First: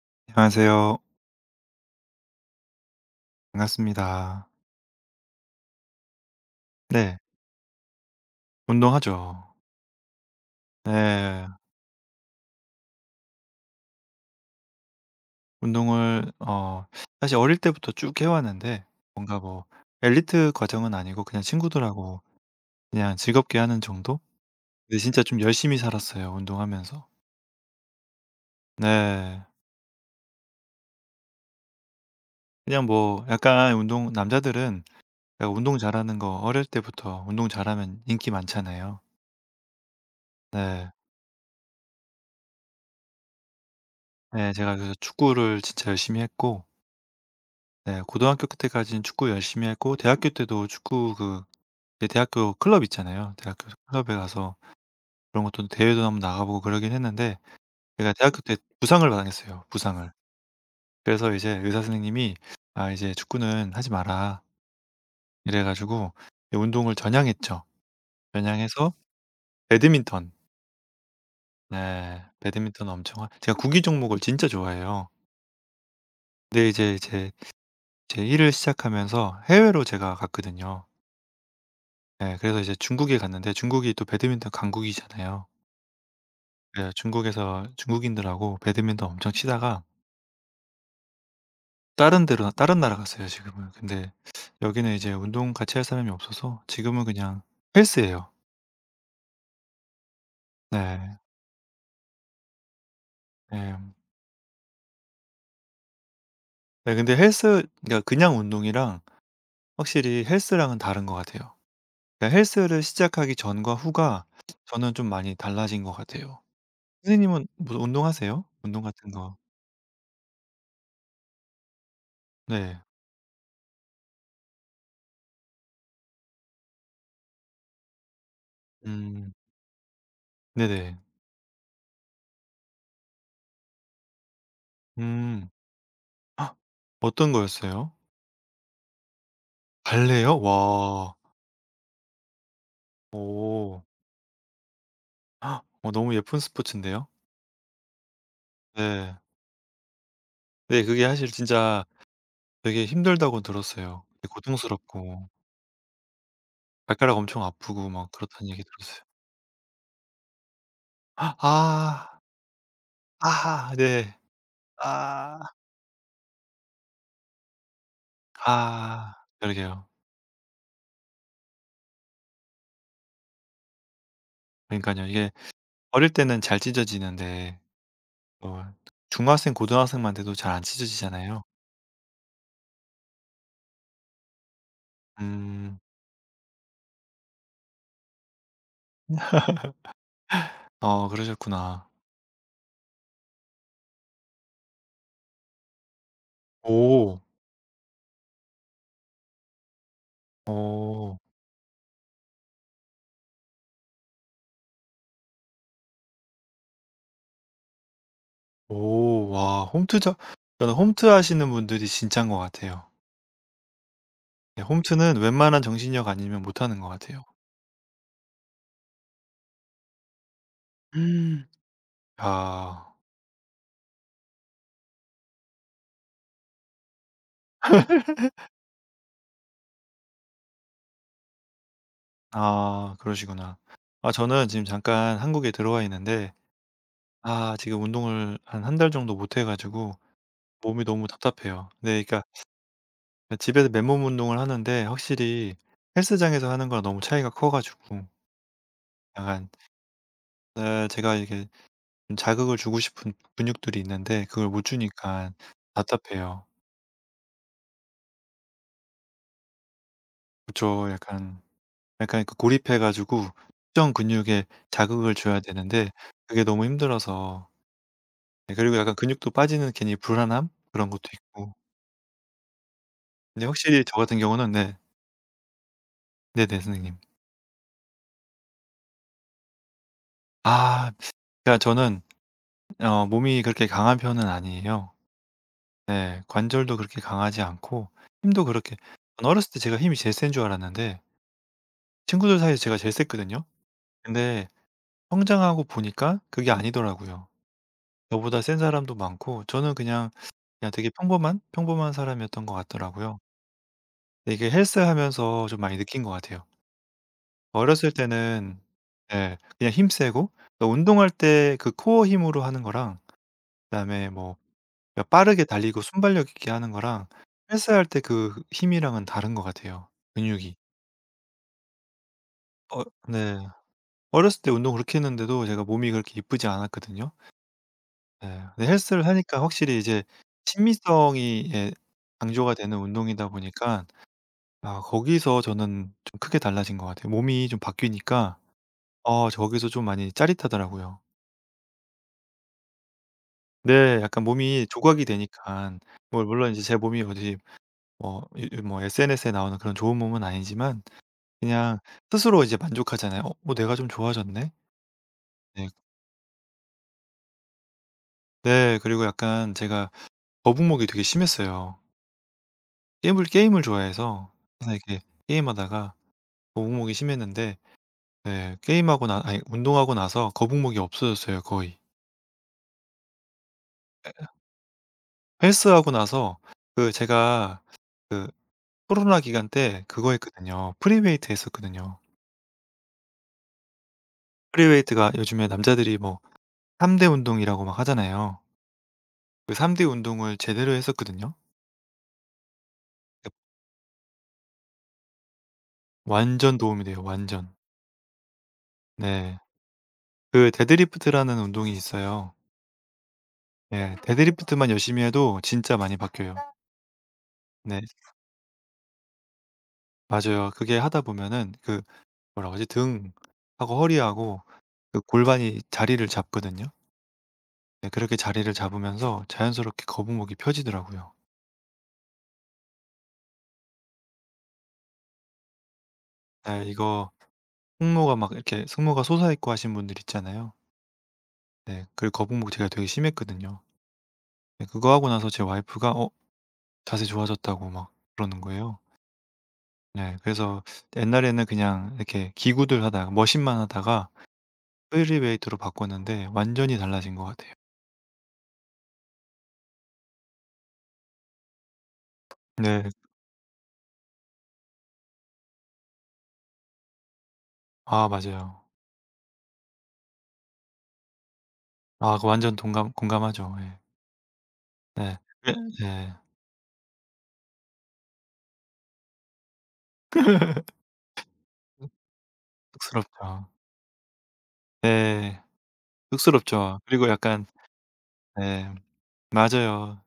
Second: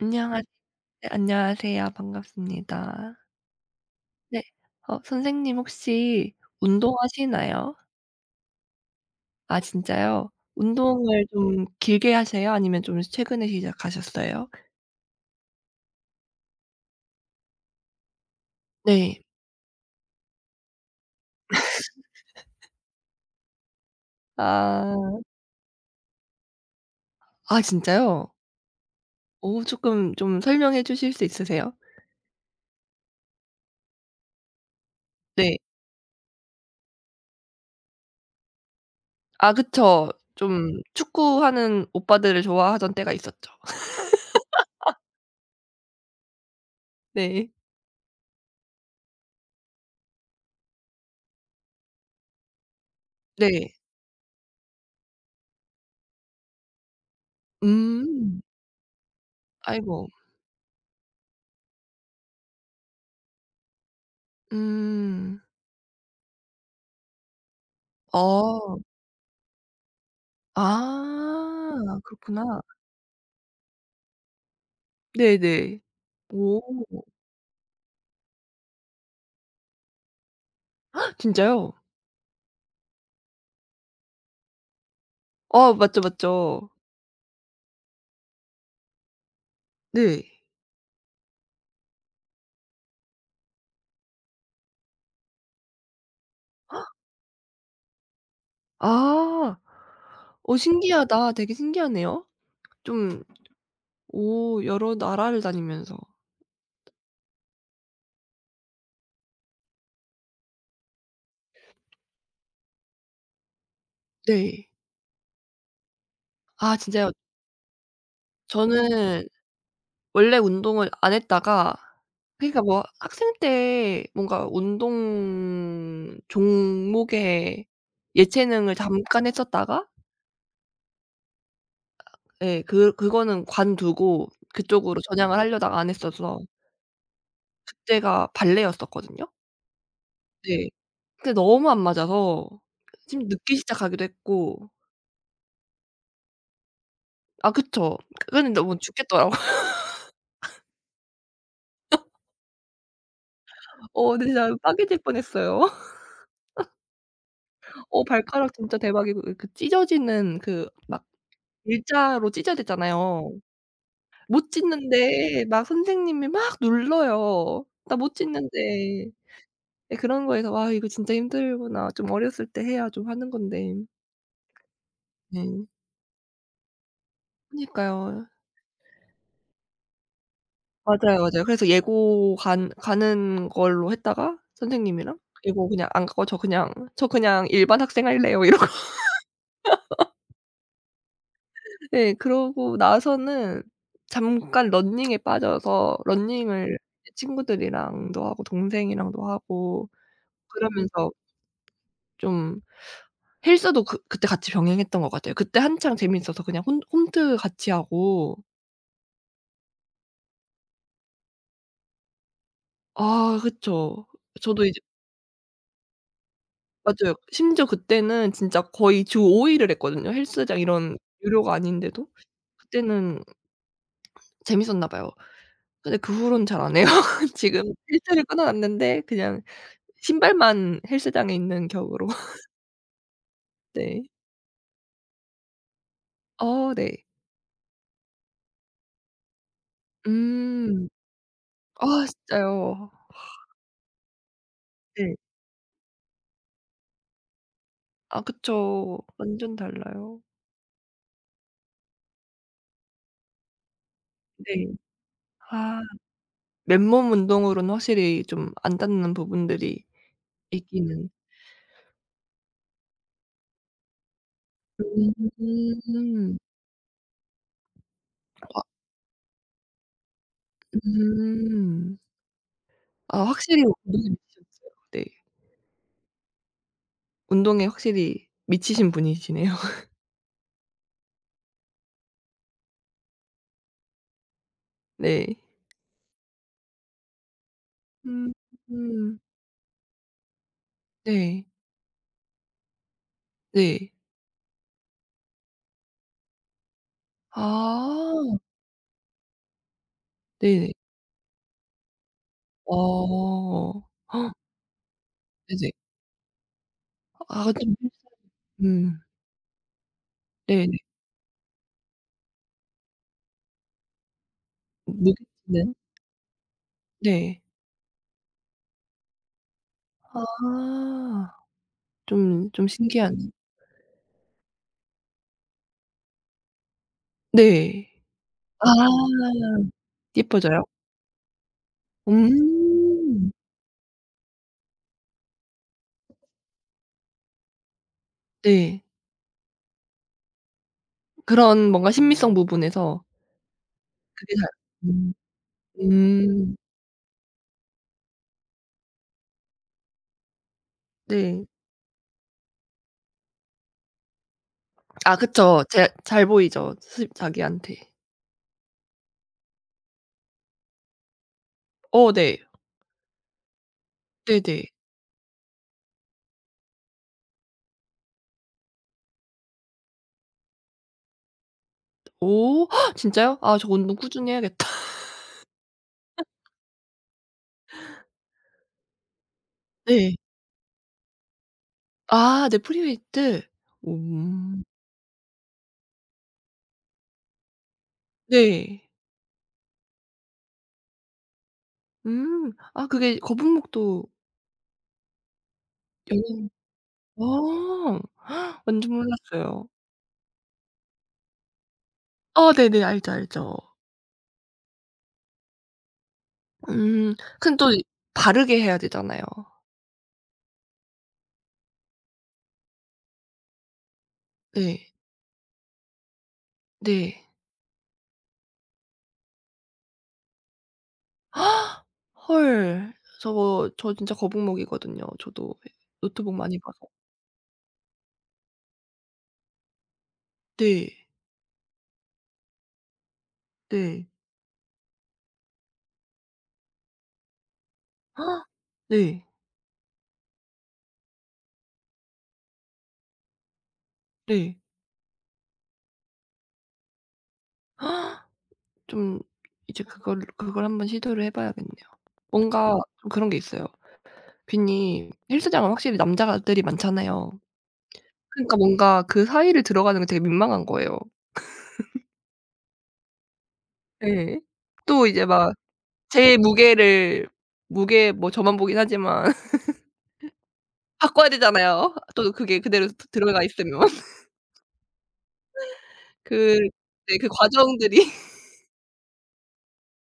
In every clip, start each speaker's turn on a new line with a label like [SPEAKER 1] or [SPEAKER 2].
[SPEAKER 1] 안녕하세
[SPEAKER 2] 안녕하세요.
[SPEAKER 1] 안녕하세요. 반갑습니다. 네.
[SPEAKER 2] 반갑습니다.
[SPEAKER 1] 어 선생님 혹시
[SPEAKER 2] 네.
[SPEAKER 1] 운동하시나요?
[SPEAKER 2] 운동하죠.
[SPEAKER 1] 아 진짜요? 운동을
[SPEAKER 2] 네.
[SPEAKER 1] 좀 길게 하세요? 아니면 좀 최근에 시작하셨어요?
[SPEAKER 2] 운동을 사실 어릴 때부터 쭉 해 왔는데
[SPEAKER 1] 네.
[SPEAKER 2] 뭔가 뭐 엘리트 과정은 아니고 그냥 친구들하고 그냥 즐겁게 하는 정도? 근데
[SPEAKER 1] 아.
[SPEAKER 2] 진짜 좀 열심히 살았어요, 운동하면서.
[SPEAKER 1] 아 진짜요?
[SPEAKER 2] 네.
[SPEAKER 1] 오 조금 좀 설명해 주실 수 있으세요?
[SPEAKER 2] 그냥 뭐 약간 운동 남자들은 약간
[SPEAKER 1] 네.
[SPEAKER 2] 운동 잘하는 거 어릴 때부터 운동 잘하면 인기 많잖아요.
[SPEAKER 1] 아 그쵸. 좀
[SPEAKER 2] 네.
[SPEAKER 1] 축구하는 오빠들을 좋아하던 때가 있었죠.
[SPEAKER 2] 네. 제가 그래서 축구를 진짜 열심히 했고
[SPEAKER 1] 네.
[SPEAKER 2] 네 고등학교 때까지는 축구 열심히 했고 대학교 때도 축구 그 이제 대학교 클럽 있잖아요. 대학교
[SPEAKER 1] 네.
[SPEAKER 2] 클럽에 가서 그런 것도 대회도 한번 나가보고 그러긴 했는데 제가
[SPEAKER 1] 음.
[SPEAKER 2] 대학교 때 부상을 당했어요,
[SPEAKER 1] 아이고.
[SPEAKER 2] 부상을. 그래서 이제 의사 선생님이 "아 이제 축구는 하지 마라."
[SPEAKER 1] 음.
[SPEAKER 2] 이래 가지고 운동을 전향했죠.
[SPEAKER 1] 어.
[SPEAKER 2] 전향해서 배드민턴
[SPEAKER 1] 아
[SPEAKER 2] 네 배드
[SPEAKER 1] 그렇구나.
[SPEAKER 2] 민턴 엄청 하 제가 구기 종목을 진짜 좋아해요.
[SPEAKER 1] 네네. 오.
[SPEAKER 2] 근데 이제 제 일을 시작하면서 해외로 제가 갔거든요.
[SPEAKER 1] 진짜요?
[SPEAKER 2] 예 그래서 이제 중국에 갔는데 중국이 또 배드민턴 강국이잖아요.
[SPEAKER 1] 아 맞죠, 맞죠.
[SPEAKER 2] 예 중국에서 중국인들하고 배드민턴 엄청 치다가
[SPEAKER 1] 네.
[SPEAKER 2] 다른 나라 갔어요 지금은. 근데 여기는 이제 운동 같이 할 사람이 없어서 지금은 그냥 헬스예요.
[SPEAKER 1] 아. 어
[SPEAKER 2] 네.
[SPEAKER 1] 신기하다. 되게 신기하네요. 좀
[SPEAKER 2] 예. 네
[SPEAKER 1] 오 여러 나라를 다니면서.
[SPEAKER 2] 네 근데 헬스 그러니까 그냥 운동이랑 확실히 헬스랑은 다른 것 같아요. 그러니까 헬스를 시작하기 전과 후가
[SPEAKER 1] 네.
[SPEAKER 2] 저는 좀 많이 달라진 것 같아요.
[SPEAKER 1] 아 진짜요.
[SPEAKER 2] 선생님은 무슨 운동하세요? 운동 같은
[SPEAKER 1] 저는
[SPEAKER 2] 거.
[SPEAKER 1] 원래 운동을 안 했다가 그러니까
[SPEAKER 2] 네.
[SPEAKER 1] 뭐 학생 때 뭔가 운동 종목에 예체능을 잠깐
[SPEAKER 2] 음.
[SPEAKER 1] 했었다가
[SPEAKER 2] 네네.
[SPEAKER 1] 예 그거는 관두고 그쪽으로 전향을
[SPEAKER 2] 음.
[SPEAKER 1] 하려다가 안 했어서
[SPEAKER 2] 어떤 거였어요?
[SPEAKER 1] 그때가 발레였었거든요.
[SPEAKER 2] 발레요?
[SPEAKER 1] 네.
[SPEAKER 2] 와.
[SPEAKER 1] 근데 너무 안 맞아서 좀 늦기
[SPEAKER 2] 오.
[SPEAKER 1] 시작하기도 했고
[SPEAKER 2] 어 너무 예쁜 스포츠인데요.
[SPEAKER 1] 아 그쵸. 그거는 너무
[SPEAKER 2] 네.
[SPEAKER 1] 죽겠더라고요.
[SPEAKER 2] 네. 그게 사실 진짜 되게 힘들다고 들었어요.
[SPEAKER 1] 어 근데
[SPEAKER 2] 되게
[SPEAKER 1] 진짜 빠개질
[SPEAKER 2] 고통스럽고
[SPEAKER 1] 뻔했어요.
[SPEAKER 2] 발가락 엄청 아프고
[SPEAKER 1] 어
[SPEAKER 2] 막 그렇다는
[SPEAKER 1] 발가락
[SPEAKER 2] 얘기
[SPEAKER 1] 진짜
[SPEAKER 2] 들었어요.
[SPEAKER 1] 대박이고 그 찢어지는 그 막
[SPEAKER 2] 아.
[SPEAKER 1] 일자로 찢어지잖아요.
[SPEAKER 2] 아 네.
[SPEAKER 1] 못
[SPEAKER 2] 아.
[SPEAKER 1] 찢는데 막 선생님이 막 눌러요. 나 못 찢는데.
[SPEAKER 2] 아. 그러게요.
[SPEAKER 1] 예 그런 거에서 '와 이거 진짜 힘들구나. 좀 어렸을 때 해야 좀 하는 건데.'
[SPEAKER 2] 그러니깐요. 이게
[SPEAKER 1] 네.
[SPEAKER 2] 어릴 때는 잘 찢어지는데
[SPEAKER 1] 그니까요.
[SPEAKER 2] 어 중학생, 고등학생만 돼도 잘 안
[SPEAKER 1] 맞아요,
[SPEAKER 2] 찢어지잖아요.
[SPEAKER 1] 맞아요. 그래서 예고 간 가는 걸로 했다가 선생님이랑 예고
[SPEAKER 2] 음.
[SPEAKER 1] 그냥 "안 가고 저 그냥 일반 학생 할래요." 이러고
[SPEAKER 2] 아 그러셨구나.
[SPEAKER 1] 예 그러고 나서는 잠깐 러닝에 빠져서 러닝을
[SPEAKER 2] 오.
[SPEAKER 1] 친구들이랑도 하고 동생이랑도 하고 그러면서
[SPEAKER 2] 어.
[SPEAKER 1] 좀 헬스도 그때 같이 병행했던 것 같아요. 그때 한창 재미있어서 그냥 홈 홈트 같이 하고
[SPEAKER 2] 오. 와 홈트자 저는 홈트 하시는 분들이 진짠 것 같아요.
[SPEAKER 1] 아 그쵸.
[SPEAKER 2] 네
[SPEAKER 1] 저도
[SPEAKER 2] 홈트는 웬만한 정신력 아니면 못하는 것
[SPEAKER 1] 맞아요.
[SPEAKER 2] 같아요.
[SPEAKER 1] 심지어 그때는 진짜 거의 주 5일 일을 했거든요. 헬스장 이런
[SPEAKER 2] 음.
[SPEAKER 1] 유료가 아닌데도.
[SPEAKER 2] 아.
[SPEAKER 1] 그때는 재밌었나 봐요. 근데 그 후로는 잘 안 해요. 지금 헬스를 끊어놨는데 그냥 신발만 헬스장에 있는 격으로.
[SPEAKER 2] 아 그러시구나.
[SPEAKER 1] 네.
[SPEAKER 2] 아 저는 지금 잠깐 한국에 들어와 있는데
[SPEAKER 1] 어 네.
[SPEAKER 2] 아 지금 운동을 한 달 정도 못 해 가지고 몸이
[SPEAKER 1] 음.
[SPEAKER 2] 너무 답답해요.
[SPEAKER 1] 아
[SPEAKER 2] 네 그러니까
[SPEAKER 1] 진짜요.
[SPEAKER 2] 집에서 맨몸 운동을 하는데
[SPEAKER 1] 네.
[SPEAKER 2] 확실히 헬스장에서 하는 거랑 너무 차이가 커 가지고
[SPEAKER 1] 아 그쵸.
[SPEAKER 2] 약간
[SPEAKER 1] 완전 달라요.
[SPEAKER 2] 제가 이게 좀 자극을 주고 싶은 근육들이 있는데 그걸 못
[SPEAKER 1] 네.
[SPEAKER 2] 주니까
[SPEAKER 1] 아
[SPEAKER 2] 답답해요.
[SPEAKER 1] 맨몸 운동으로는 확실히 좀 안 닿는 부분들이
[SPEAKER 2] 그쵸.
[SPEAKER 1] 있기는.
[SPEAKER 2] 약간, 약간 그 고립해 가지고 특정 근육에 자극을 줘야 되는데
[SPEAKER 1] 음.
[SPEAKER 2] 그게 너무 힘들어서 네
[SPEAKER 1] 아
[SPEAKER 2] 그리고 약간 근육도 빠지는 괜히 불안함 그런 것도 있고.
[SPEAKER 1] 음. 아
[SPEAKER 2] 근데
[SPEAKER 1] 확실히
[SPEAKER 2] 확실히 저
[SPEAKER 1] 운동에
[SPEAKER 2] 같은 경우는
[SPEAKER 1] 미치셨어요.
[SPEAKER 2] 네.
[SPEAKER 1] 네.
[SPEAKER 2] 네네 선생님.
[SPEAKER 1] 운동에 확실히 미치신 분이시네요.
[SPEAKER 2] 아 그러니까 저는 몸이 그렇게 강한 편은 아니에요.
[SPEAKER 1] 네.
[SPEAKER 2] 네. 관절도 그렇게 강하지 않고
[SPEAKER 1] 음
[SPEAKER 2] 힘도 그렇게
[SPEAKER 1] 음.
[SPEAKER 2] 저는 어렸을 때 제가 힘이 제일 센 줄 알았는데
[SPEAKER 1] 네.
[SPEAKER 2] 친구들 사이에서 제가 제일 셌거든요.
[SPEAKER 1] 네.
[SPEAKER 2] 근데 성장하고 보니까 그게 아니더라고요.
[SPEAKER 1] 아
[SPEAKER 2] 저보다 센 사람도 많고 저는 그냥,
[SPEAKER 1] 네네.
[SPEAKER 2] 평범한 사람이었던 것 같더라고요.
[SPEAKER 1] 어.
[SPEAKER 2] 근데 이게 헬스하면서 좀
[SPEAKER 1] 네네.
[SPEAKER 2] 많이 느낀 것 같아요.
[SPEAKER 1] 아 좀
[SPEAKER 2] 어렸을 때는
[SPEAKER 1] 음.
[SPEAKER 2] 예 그냥 힘 세고 또
[SPEAKER 1] 네네.
[SPEAKER 2] 운동할 때 그 코어 힘으로 하는 거랑 그다음에 뭐 그러니까 빠르게
[SPEAKER 1] 무게치는
[SPEAKER 2] 달리고 순발력 있게 하는 거랑
[SPEAKER 1] 네.
[SPEAKER 2] 헬스할 때 그 힘이랑은 다른 것 같아요, 근육이.
[SPEAKER 1] 아. 좀 좀
[SPEAKER 2] 어
[SPEAKER 1] 신기하네요.
[SPEAKER 2] 네. 어렸을 때 운동 그렇게 했는데도 제가 몸이 그렇게 이쁘지 않았거든요.
[SPEAKER 1] 네.
[SPEAKER 2] 네.
[SPEAKER 1] 아
[SPEAKER 2] 근데 헬스를 하니까 확실히 이제
[SPEAKER 1] 예뻐져요?
[SPEAKER 2] 친미성이 예 강조가 되는 운동이다
[SPEAKER 1] 음.
[SPEAKER 2] 보니까 아 거기서 저는 좀 크게 달라진 것 같아요. 몸이 좀 바뀌니까
[SPEAKER 1] 네.
[SPEAKER 2] 저기서 좀 많이 짜릿하더라고요.
[SPEAKER 1] 그런 뭔가 심미성 부분에서
[SPEAKER 2] 네. 약간
[SPEAKER 1] 그게 잘
[SPEAKER 2] 몸이 조각이
[SPEAKER 1] 음.
[SPEAKER 2] 되니깐 뭐 물론
[SPEAKER 1] 음.
[SPEAKER 2] 이제 제 몸이 어디 뭐 이 이 뭐 SNS에 나오는 그런 좋은 몸은 아니지만
[SPEAKER 1] 네.
[SPEAKER 2] 그냥 스스로 이제 만족하잖아요. '어 뭐 내가 좀 좋아졌네.'
[SPEAKER 1] 아 그쵸.
[SPEAKER 2] 네.
[SPEAKER 1] 제 잘 보이죠, 스십자기한테.
[SPEAKER 2] 네. 그리고 약간 제가 거북목이 되게 심했어요.
[SPEAKER 1] 어 네.
[SPEAKER 2] 게임을 좋아해서
[SPEAKER 1] 네네.
[SPEAKER 2] 항상 이렇게 게임하다가 거북목이 심했는데 네 게임하고 나 아니 운동하고 나서 거북목이 없어졌어요 거의.
[SPEAKER 1] 오 진짜요? 아 저 운동 꾸준히 해야겠다.
[SPEAKER 2] 헬스하고 나서 그 제가 그 코로나 기간 때 그거
[SPEAKER 1] 네.
[SPEAKER 2] 했거든요. 프리웨이트 했었거든요.
[SPEAKER 1] 아 네 프리웨이트. 음.
[SPEAKER 2] 프리웨이트가 요즘에 남자들이 뭐 3 대 운동이라고 막 하잖아요.
[SPEAKER 1] 네.
[SPEAKER 2] 그 3 대 운동을 제대로 했었거든요.
[SPEAKER 1] 음. 아 그게
[SPEAKER 2] 그
[SPEAKER 1] 거북목도 영향
[SPEAKER 2] 완전 도움이 돼요 완전.
[SPEAKER 1] 어 완전
[SPEAKER 2] 네.
[SPEAKER 1] 몰랐어요.
[SPEAKER 2] 그 데드리프트라는 운동이 있어요.
[SPEAKER 1] 어 네네. 알죠, 알죠.
[SPEAKER 2] 예. 데드리프트만 열심히 해도 진짜 많이 바뀌어요.
[SPEAKER 1] 음 근데 또
[SPEAKER 2] 네.
[SPEAKER 1] 바르게 해야 되잖아요.
[SPEAKER 2] 맞아요. 그게 하다 보면은 그 뭐라 그러지? 등하고 허리하고
[SPEAKER 1] 네.
[SPEAKER 2] 그 골반이 자리를 잡거든요.
[SPEAKER 1] 네.
[SPEAKER 2] 네 그렇게 자리를 잡으면서 자연스럽게 거북목이 펴지더라고요.
[SPEAKER 1] 헐. 저 진짜 거북목이거든요, 저도. 노트북 많이
[SPEAKER 2] 예
[SPEAKER 1] 봐서.
[SPEAKER 2] 이거 승모가 막 이렇게 승모가 솟아있고 하신 분들 있잖아요.
[SPEAKER 1] 네.
[SPEAKER 2] 네. 그 거북목 제가 되게 심했거든요.
[SPEAKER 1] 네.
[SPEAKER 2] 네 그거 하고 나서 제 와이프가 어 자세 좋아졌다고 막 그러는
[SPEAKER 1] 아.
[SPEAKER 2] 거예요.
[SPEAKER 1] 네.
[SPEAKER 2] 네. 그래서 옛날에는 그냥 이렇게 기구들 하다가 머신만 하다가
[SPEAKER 1] 네.
[SPEAKER 2] 프리웨이트로 바꿨는데 완전히 달라진 것 같아요.
[SPEAKER 1] 좀 이제 그걸 한번 시도를 해 봐야겠네요. 뭔가
[SPEAKER 2] 네.
[SPEAKER 1] 좀 그런 게 있어요. 괜히 헬스장은 확실히 남자들이 많잖아요.
[SPEAKER 2] 아
[SPEAKER 1] 그러니까
[SPEAKER 2] 맞아요.
[SPEAKER 1] 뭔가 그 사이를 들어가는 게 되게 민망한 거예요.
[SPEAKER 2] 아 그 완전 동감 공감하죠. 예.
[SPEAKER 1] 예. 또
[SPEAKER 2] 네.
[SPEAKER 1] 이제 막
[SPEAKER 2] 예 네.
[SPEAKER 1] 제 무게를 무게 뭐 저만 보긴 하지만 바꿔야
[SPEAKER 2] 음
[SPEAKER 1] 되잖아요. 또 그게 그대로 드 들어가
[SPEAKER 2] 쑥스럽죠.
[SPEAKER 1] 있으면.
[SPEAKER 2] 네.
[SPEAKER 1] 그
[SPEAKER 2] 쑥스럽죠. 그리고
[SPEAKER 1] 네 그
[SPEAKER 2] 약간
[SPEAKER 1] 과정들이
[SPEAKER 2] 네 맞아요.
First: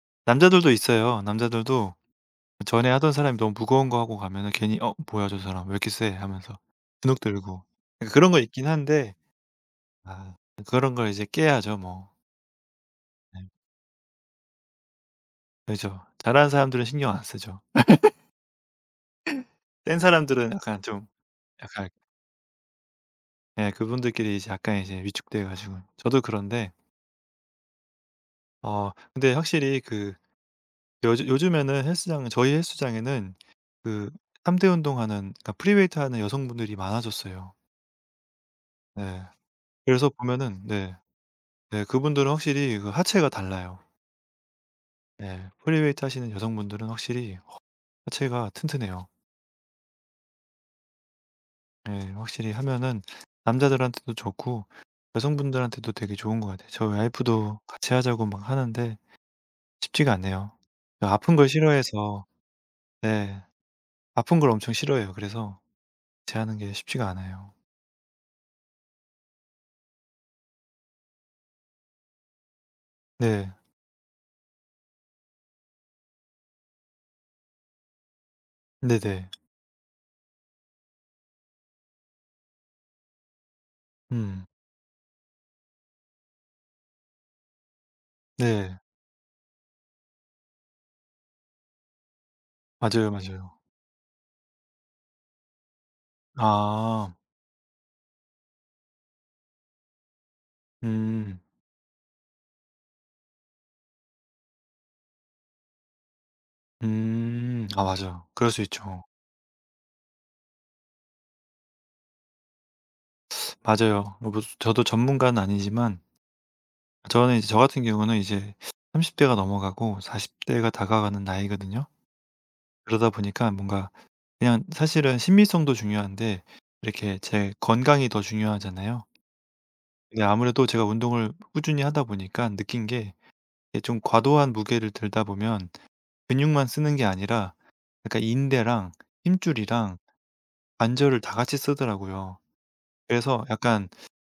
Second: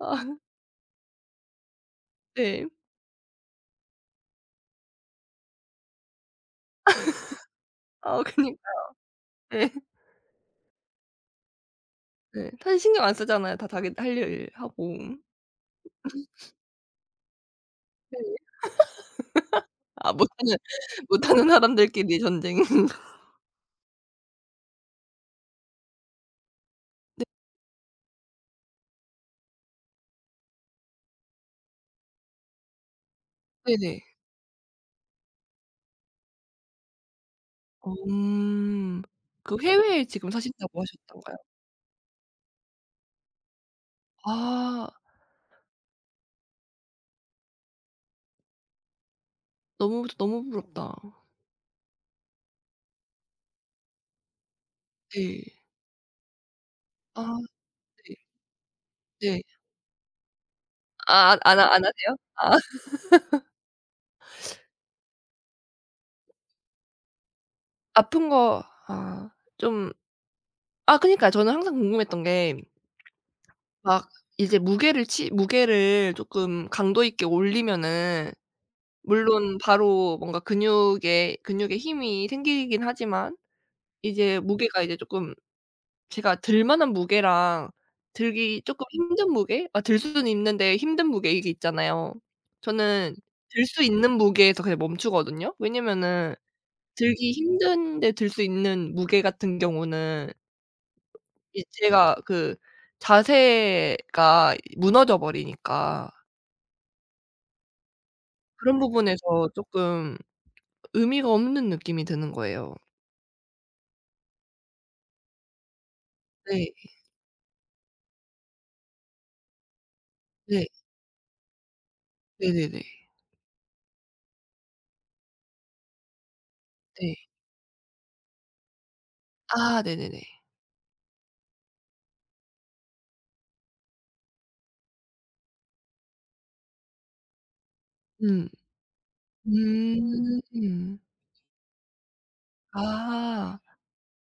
[SPEAKER 1] 아
[SPEAKER 2] 남자들도 있어요. 남자들도
[SPEAKER 1] 네.
[SPEAKER 2] 전에 하던 사람이 너무 무거운 거 하고 가면은 괜히 '어 뭐야 저 사람 왜 이렇게 세?' 하면서 주눅 들고 그러니까
[SPEAKER 1] 아
[SPEAKER 2] 그런 거
[SPEAKER 1] 그니까
[SPEAKER 2] 있긴 한데
[SPEAKER 1] 네.
[SPEAKER 2] 아 그런 걸 이제 깨야죠 뭐.
[SPEAKER 1] 네. 사실 신경 안
[SPEAKER 2] 네.
[SPEAKER 1] 쓰잖아요. 다 자기 할 일 하고.
[SPEAKER 2] 그죠. 잘하는 사람들은 신경 안 쓰죠.
[SPEAKER 1] 네.
[SPEAKER 2] 센
[SPEAKER 1] 아
[SPEAKER 2] 사람들은
[SPEAKER 1] 못하는
[SPEAKER 2] 약간 좀
[SPEAKER 1] 못하는
[SPEAKER 2] 약간
[SPEAKER 1] 사람들끼리 전쟁.
[SPEAKER 2] 예 그분들끼리 이제 약간 이제 위축돼 가지고 저도 그런데 어 근데 확실히 그 요즘에는 헬스장 저희 헬스장에는
[SPEAKER 1] 네네.
[SPEAKER 2] 그 3 대 운동하는 그러니까 프리웨이트 하는 여성분들이 많아졌어요.
[SPEAKER 1] 어
[SPEAKER 2] 네.
[SPEAKER 1] 그 해외에
[SPEAKER 2] 그래서
[SPEAKER 1] 지금
[SPEAKER 2] 보면은
[SPEAKER 1] 사신다고
[SPEAKER 2] 네.
[SPEAKER 1] 하셨던가요?
[SPEAKER 2] 네 그분들은 확실히 그 하체가 달라요.
[SPEAKER 1] 아
[SPEAKER 2] 네. 프리웨이트 하시는 여성분들은 확실히 하체가 튼튼해요.
[SPEAKER 1] 너무 너무 부럽다.
[SPEAKER 2] 예. 확실히 하면은 남자들한테도 좋고
[SPEAKER 1] 네.
[SPEAKER 2] 여성분들한테도 되게 좋은 것 같아요. 저희
[SPEAKER 1] 아
[SPEAKER 2] 와이프도 같이
[SPEAKER 1] 네.
[SPEAKER 2] 하자고 막 하는데
[SPEAKER 1] 네.
[SPEAKER 2] 쉽지가 않네요. 그 아픈
[SPEAKER 1] 아
[SPEAKER 2] 걸 네.
[SPEAKER 1] 안 하세요?
[SPEAKER 2] 싫어해서
[SPEAKER 1] 아
[SPEAKER 2] 네. 아픈 걸 엄청 싫어해요. 그래서 제 하는 게 쉽지가 않아요.
[SPEAKER 1] 아픈 거 아 좀 아 그니까 저는 항상 궁금했던 게
[SPEAKER 2] 네.
[SPEAKER 1] 막 이제 무게를 쪼끔 강도 있게 올리면은
[SPEAKER 2] 네네.
[SPEAKER 1] 물론 바로 뭔가 근육에 힘이 생기긴 하지만 이제
[SPEAKER 2] 음.
[SPEAKER 1] 무게가 이제 쪼끔 제가 들 만한 무게랑 들기
[SPEAKER 2] 네.
[SPEAKER 1] 쪼끔 힘든 무게? 아 들 수는 있는데 힘든 무게 이게 있잖아요.
[SPEAKER 2] 맞아요,
[SPEAKER 1] 저는
[SPEAKER 2] 맞아요.
[SPEAKER 1] 들 수 있는 무게에서 그냥 멈추거든요. 왜냐면은
[SPEAKER 2] 아.
[SPEAKER 1] 들기 힘든데 들 수 있는 무게 같은 경우는
[SPEAKER 2] 음.
[SPEAKER 1] 이 제가 그 자세가 무너져 버리니까
[SPEAKER 2] 음. 아 맞아요. 그럴 수
[SPEAKER 1] 그런
[SPEAKER 2] 있죠.
[SPEAKER 1] 부분에서 쪼끔 의미가 없는 느낌이 드는 거예요.
[SPEAKER 2] 맞아요. 뭐 저도 전문가는 아니지만
[SPEAKER 1] 네.
[SPEAKER 2] 저는 이제 저 같은 경우는 이제 30 대가 넘어가고 40
[SPEAKER 1] 네.
[SPEAKER 2] 대가 다가가는 나이거든요.
[SPEAKER 1] 네네네.
[SPEAKER 2] 그러다 보니까 뭔가 그냥 사실은 심미성도 중요한데
[SPEAKER 1] 네.
[SPEAKER 2] 이렇게 제 건강이 더 중요하잖아요.
[SPEAKER 1] 아 네네네.
[SPEAKER 2] 근데 아무래도 제가 운동을 꾸준히 하다 보니까 느낀 게 좀 과도한 무게를 들다 보면 근육만 쓰는 게 아니라 약간
[SPEAKER 1] 음.
[SPEAKER 2] 인대랑 힘줄이랑
[SPEAKER 1] 음.
[SPEAKER 2] 관절을 다 같이 쓰더라고요. 그래서
[SPEAKER 1] 아.
[SPEAKER 2] 약간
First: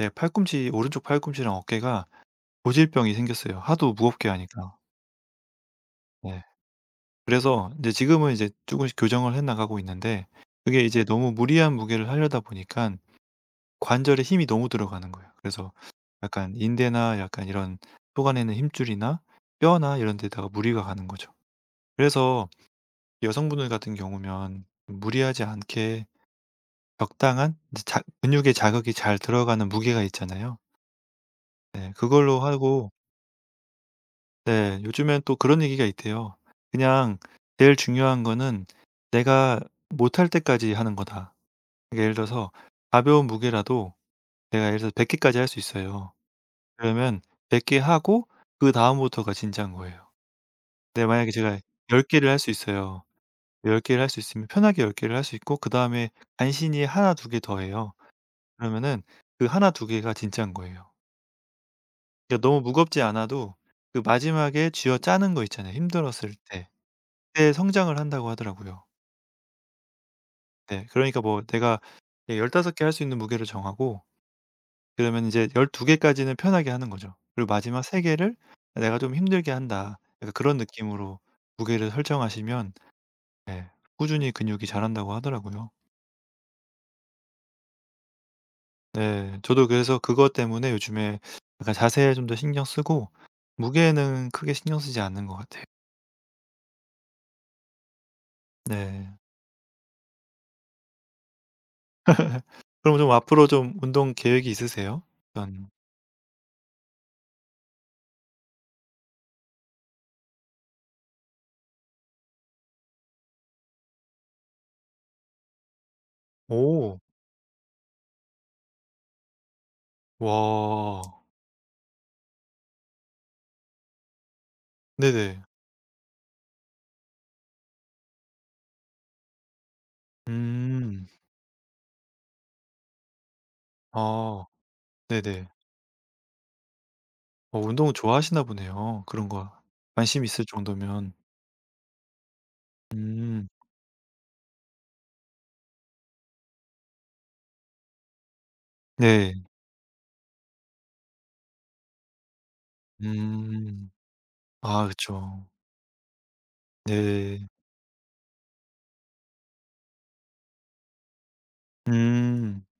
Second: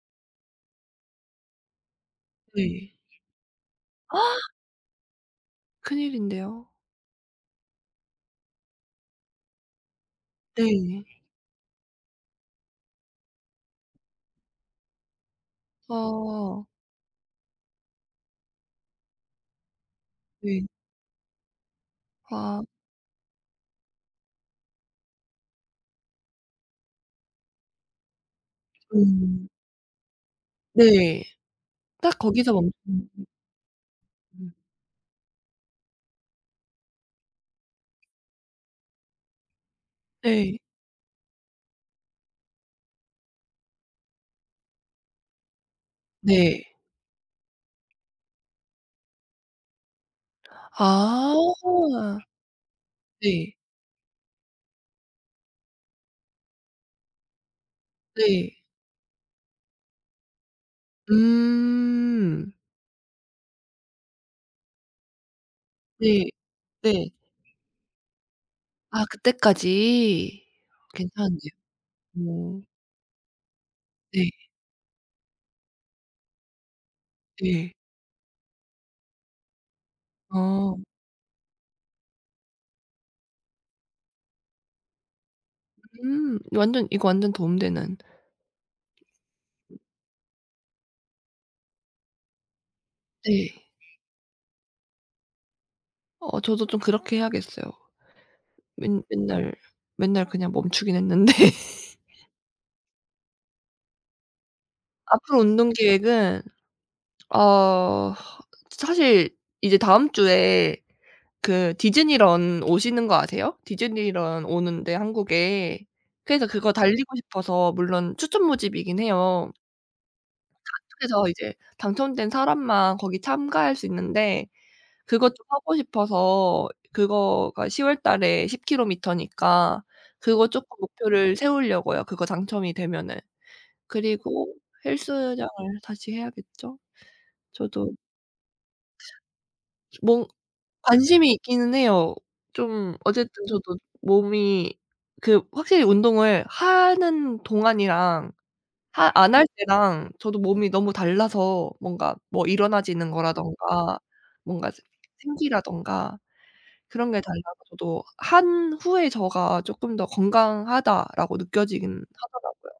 [SPEAKER 2] 제 팔꿈치 오른쪽 팔꿈치랑 어깨가
[SPEAKER 1] 네.
[SPEAKER 2] 고질병이 생겼어요. 하도 무겁게 하니까. 네.
[SPEAKER 1] 큰일인데요.
[SPEAKER 2] 그래서 이제 지금은 이제 조금씩 교정을 해 나가고 있는데 그게 이제
[SPEAKER 1] 네.
[SPEAKER 2] 너무 무리한 무게를 하려다 보니까 관절에 힘이 너무 들어가는 거예요. 그래서 약간
[SPEAKER 1] 어.
[SPEAKER 2] 인대나 약간 이런 속아내는 힘줄이나 뼈나 이런 데다가
[SPEAKER 1] 네.
[SPEAKER 2] 무리가 가는 거죠. 그래서
[SPEAKER 1] 아.
[SPEAKER 2] 여성분들 같은 경우면 무리하지 않게 적당한 이제 자 근육에 자극이 잘
[SPEAKER 1] 음.
[SPEAKER 2] 들어가는 무게가 있잖아요.
[SPEAKER 1] 네.
[SPEAKER 2] 네.
[SPEAKER 1] 딱
[SPEAKER 2] 그걸로
[SPEAKER 1] 거기서 멈
[SPEAKER 2] 하고
[SPEAKER 1] 춘 음.
[SPEAKER 2] 네. 요즘엔 또 그런 얘기가 있대요. 그냥 "제일 중요한 거는 내가 못할
[SPEAKER 1] 네.
[SPEAKER 2] 때까지 하는 거다." 그러니까 예를 들어서 가벼운 무게라도 내가 예를 들어서 100 개까지 할 수 있어요.
[SPEAKER 1] 네.
[SPEAKER 2] 그러면 100 개 하고 그다음부터가 진짜인 거예요. 근데 만약에
[SPEAKER 1] 아.
[SPEAKER 2] 제가 10 개를 할 수 있어요.
[SPEAKER 1] 네.
[SPEAKER 2] 10 개를 할 수 있으면 편하게 10 개를 할 수 있고 그다음에 간신히 하나, 두 개 더 해요.
[SPEAKER 1] 네.
[SPEAKER 2] 그러면은 그나두 개가 진짜인 거예요. 그러니까
[SPEAKER 1] 음.
[SPEAKER 2] 너무 무겁지 않아도 그 마지막에 쥐어짜는 거 있잖아요,
[SPEAKER 1] 네.
[SPEAKER 2] 힘들었을 때.
[SPEAKER 1] 네.
[SPEAKER 2] 그때 성장을 한다고 하더라고요.
[SPEAKER 1] 아 그때까지.
[SPEAKER 2] 네. 그러니까 뭐
[SPEAKER 1] 괜찮은데요.
[SPEAKER 2] 내가 예
[SPEAKER 1] 오.
[SPEAKER 2] 15 개 할 수 있는 무게를 정하고
[SPEAKER 1] 네.
[SPEAKER 2] 그러면 이제 열두 개까지는 편하게 하는 거죠. 그리고
[SPEAKER 1] 네.
[SPEAKER 2] 마지막 세 개를 '내가 좀 힘들게 한다.' 약간 그런
[SPEAKER 1] 어.
[SPEAKER 2] 느낌으로 무게를 설정하시면 예 꾸준히 근육이 자란다고 하더라고요.
[SPEAKER 1] 음. 완전 이거 완전 도움되는.
[SPEAKER 2] 네. 저도 그래서 그것 때문에 요즘에 약간 자세에 좀 더 신경 쓰고
[SPEAKER 1] 네.
[SPEAKER 2] 무게는 크게 신경 쓰지 않는 것 같아요.
[SPEAKER 1] 어 저도 좀 그렇게 해야겠어요. 맨
[SPEAKER 2] 네.
[SPEAKER 1] 맨날 맨날 그냥 멈추긴 했는데.
[SPEAKER 2] 그럼 좀 앞으로 좀 운동 계획이 있으세요?
[SPEAKER 1] 앞으로
[SPEAKER 2] 일단
[SPEAKER 1] 운동 계획은 어 사실 이제 다음 주에 그 디즈니런 오시는 거 아세요? 디즈니런 오는데 한국에. 그래서 그거
[SPEAKER 2] 오.
[SPEAKER 1] 달리고 싶어서 물론 추천 모집이긴 해요.
[SPEAKER 2] 와.
[SPEAKER 1] 그래서 이제 당첨된 사람만 거기 참가할 수 있는데 그것
[SPEAKER 2] 네네.
[SPEAKER 1] 좀 하고 싶어서 그거가 10월 달에 10 킬로미터니까 그거 조금
[SPEAKER 2] 음.
[SPEAKER 1] 목표를 세우려고요, 그거 당첨이 되면은.
[SPEAKER 2] 아.
[SPEAKER 1] 그리고
[SPEAKER 2] 네네.
[SPEAKER 1] 헬스장을 다시 해야겠죠?
[SPEAKER 2] 어
[SPEAKER 1] 저도
[SPEAKER 2] 운동을 좋아하시나 보네요. 그런 거 관심
[SPEAKER 1] 뭔
[SPEAKER 2] 있을 정도면.
[SPEAKER 1] 관심이 있기는 해요. 좀 어쨌든
[SPEAKER 2] 음.
[SPEAKER 1] 저도 몸이 그 확실히 운동을 하는 동안이랑 하 안
[SPEAKER 2] 네.
[SPEAKER 1] 할 때랑 저도 몸이 너무 달라서 뭔가 뭐 일어나지는
[SPEAKER 2] 음.
[SPEAKER 1] 거라든가 뭔가 스
[SPEAKER 2] 아 그쵸.
[SPEAKER 1] 생기라든가 그런 게
[SPEAKER 2] 네.
[SPEAKER 1] 달라서 저도 한 후에 저가 쪼끔 더 건강하다라고 느껴지긴
[SPEAKER 2] 음.
[SPEAKER 1] 하더라고요.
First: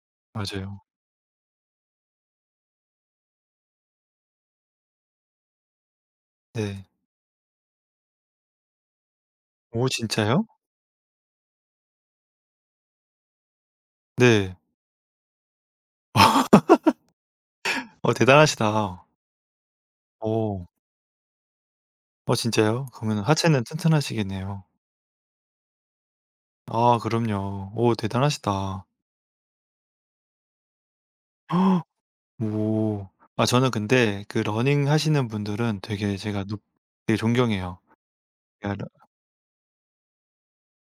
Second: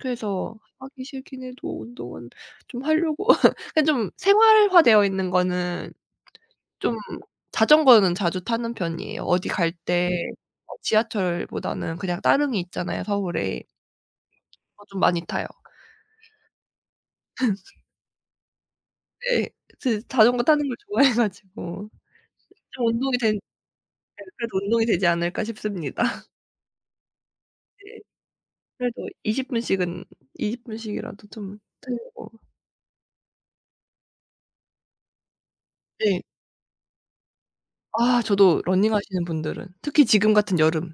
[SPEAKER 1] 그래서
[SPEAKER 2] 맞아요.
[SPEAKER 1] 하기 싫긴 해도 운동은 좀 하려고 그러니까 좀 생활화되어 있는 거는
[SPEAKER 2] 네.
[SPEAKER 1] 좀 자전거는 자주 타는 편이에요. 어디 갈
[SPEAKER 2] 오
[SPEAKER 1] 때
[SPEAKER 2] 진짜요?
[SPEAKER 1] 어 지하철보다는 그냥 따릉이 있잖아요, 서울에.
[SPEAKER 2] 네.
[SPEAKER 1] 그거 좀 많이 타요.
[SPEAKER 2] 어 대단하시다.
[SPEAKER 1] 네, 그 자전거
[SPEAKER 2] 오.
[SPEAKER 1] 타는 걸 좋아해 가지고
[SPEAKER 2] 어 진짜요?
[SPEAKER 1] 좀 운동이
[SPEAKER 2] 그러면
[SPEAKER 1] 된
[SPEAKER 2] 하체는
[SPEAKER 1] 네 그래도
[SPEAKER 2] 튼튼하시겠네요.
[SPEAKER 1] 운동이 되지 않을까 싶습니다.
[SPEAKER 2] 아 그럼요. 오
[SPEAKER 1] 네.
[SPEAKER 2] 대단하시다.
[SPEAKER 1] 그래도 20분 분씩은 20 분씩이라도 좀
[SPEAKER 2] 헉,
[SPEAKER 1] 틀고
[SPEAKER 2] 오. 아 저는 근데 그 러닝 하시는 분들은 되게
[SPEAKER 1] 네.
[SPEAKER 2] 제가 높 되게 존경해요.
[SPEAKER 1] 아 저도
[SPEAKER 2] 그러니까
[SPEAKER 1] 러닝하시는 분들은 특히 지금 같은 여름.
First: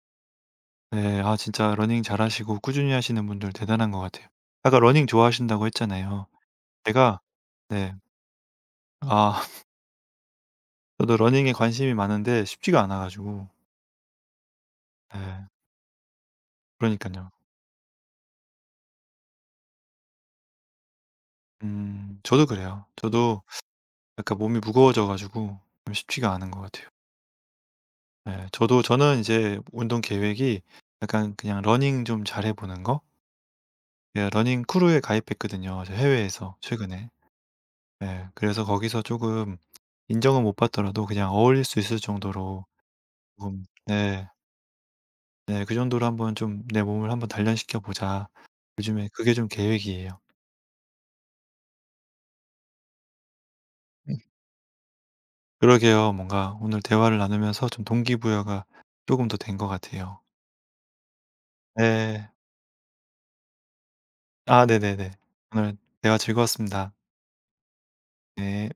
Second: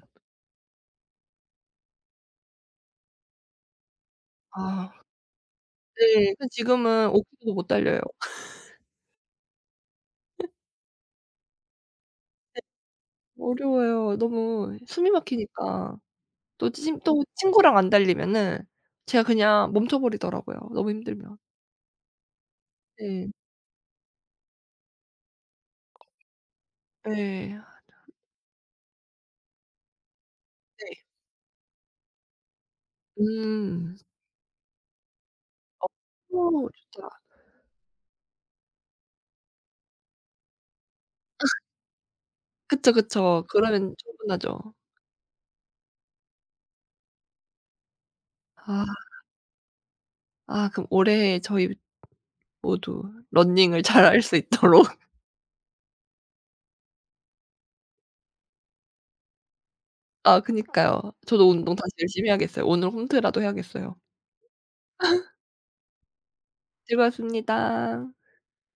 [SPEAKER 2] 네. 아 진짜 러닝 잘하시고 꾸준히 하시는 분들 대단한 것 같아요. 아까
[SPEAKER 1] 아
[SPEAKER 2] 러닝 좋아하신다고 했잖아요.
[SPEAKER 1] 네. 지금은
[SPEAKER 2] 제가
[SPEAKER 1] 5km도 못
[SPEAKER 2] 네.
[SPEAKER 1] 달려요.
[SPEAKER 2] 아 저도 러닝에 관심이 많은데 쉽지가 않아 가지고.
[SPEAKER 1] 어려워요. 너무 숨이
[SPEAKER 2] 네.
[SPEAKER 1] 막히니까.
[SPEAKER 2] 그러니까요
[SPEAKER 1] 또 친구랑 안 달리면은 제가 그냥 멈춰버리더라고요, 너무 힘들면.
[SPEAKER 2] 저도 그래요.
[SPEAKER 1] 네.
[SPEAKER 2] 저도 약간 몸이 무거워져 가지고 좀 쉽지가 않은 것 같아요.
[SPEAKER 1] 예. 아
[SPEAKER 2] 네. 저도 저는 이제 운동 계획이
[SPEAKER 1] 네.
[SPEAKER 2] 약간 그냥 러닝 좀 잘해 보는 거?
[SPEAKER 1] 음.
[SPEAKER 2] 예 러닝 크루에 가입했거든요, 저 해외에서
[SPEAKER 1] 어 좋다.
[SPEAKER 2] 최근에. 네 그래서 거기서 조금 인정은 못 받더라도 그냥 어울릴 수 있을 정도로
[SPEAKER 1] 그쵸, 그쵸. 그러면
[SPEAKER 2] 네.
[SPEAKER 1] 충분하죠.
[SPEAKER 2] 네. 그 정도로 한번 좀 '내 몸을 한번 단련시켜 보자.'
[SPEAKER 1] 아
[SPEAKER 2] 요즘에 그게 좀 계획이에요.
[SPEAKER 1] 아 그럼 올해 저희 모두 러닝을
[SPEAKER 2] 네.
[SPEAKER 1] 잘할 수 있도록
[SPEAKER 2] 그러게요. 뭔가 오늘 대화를 나누면서 좀 동기부여가 쪼금 더 된 것 같아요.
[SPEAKER 1] 아 그니까요. 저도 운동 다시
[SPEAKER 2] 네.
[SPEAKER 1] 열심히 해야겠어요. 오늘 홈트라도 해야겠어요.
[SPEAKER 2] 아 네네네. 오늘 대화 즐거웠습니다.
[SPEAKER 1] 즐거웠습니다.
[SPEAKER 2] 네.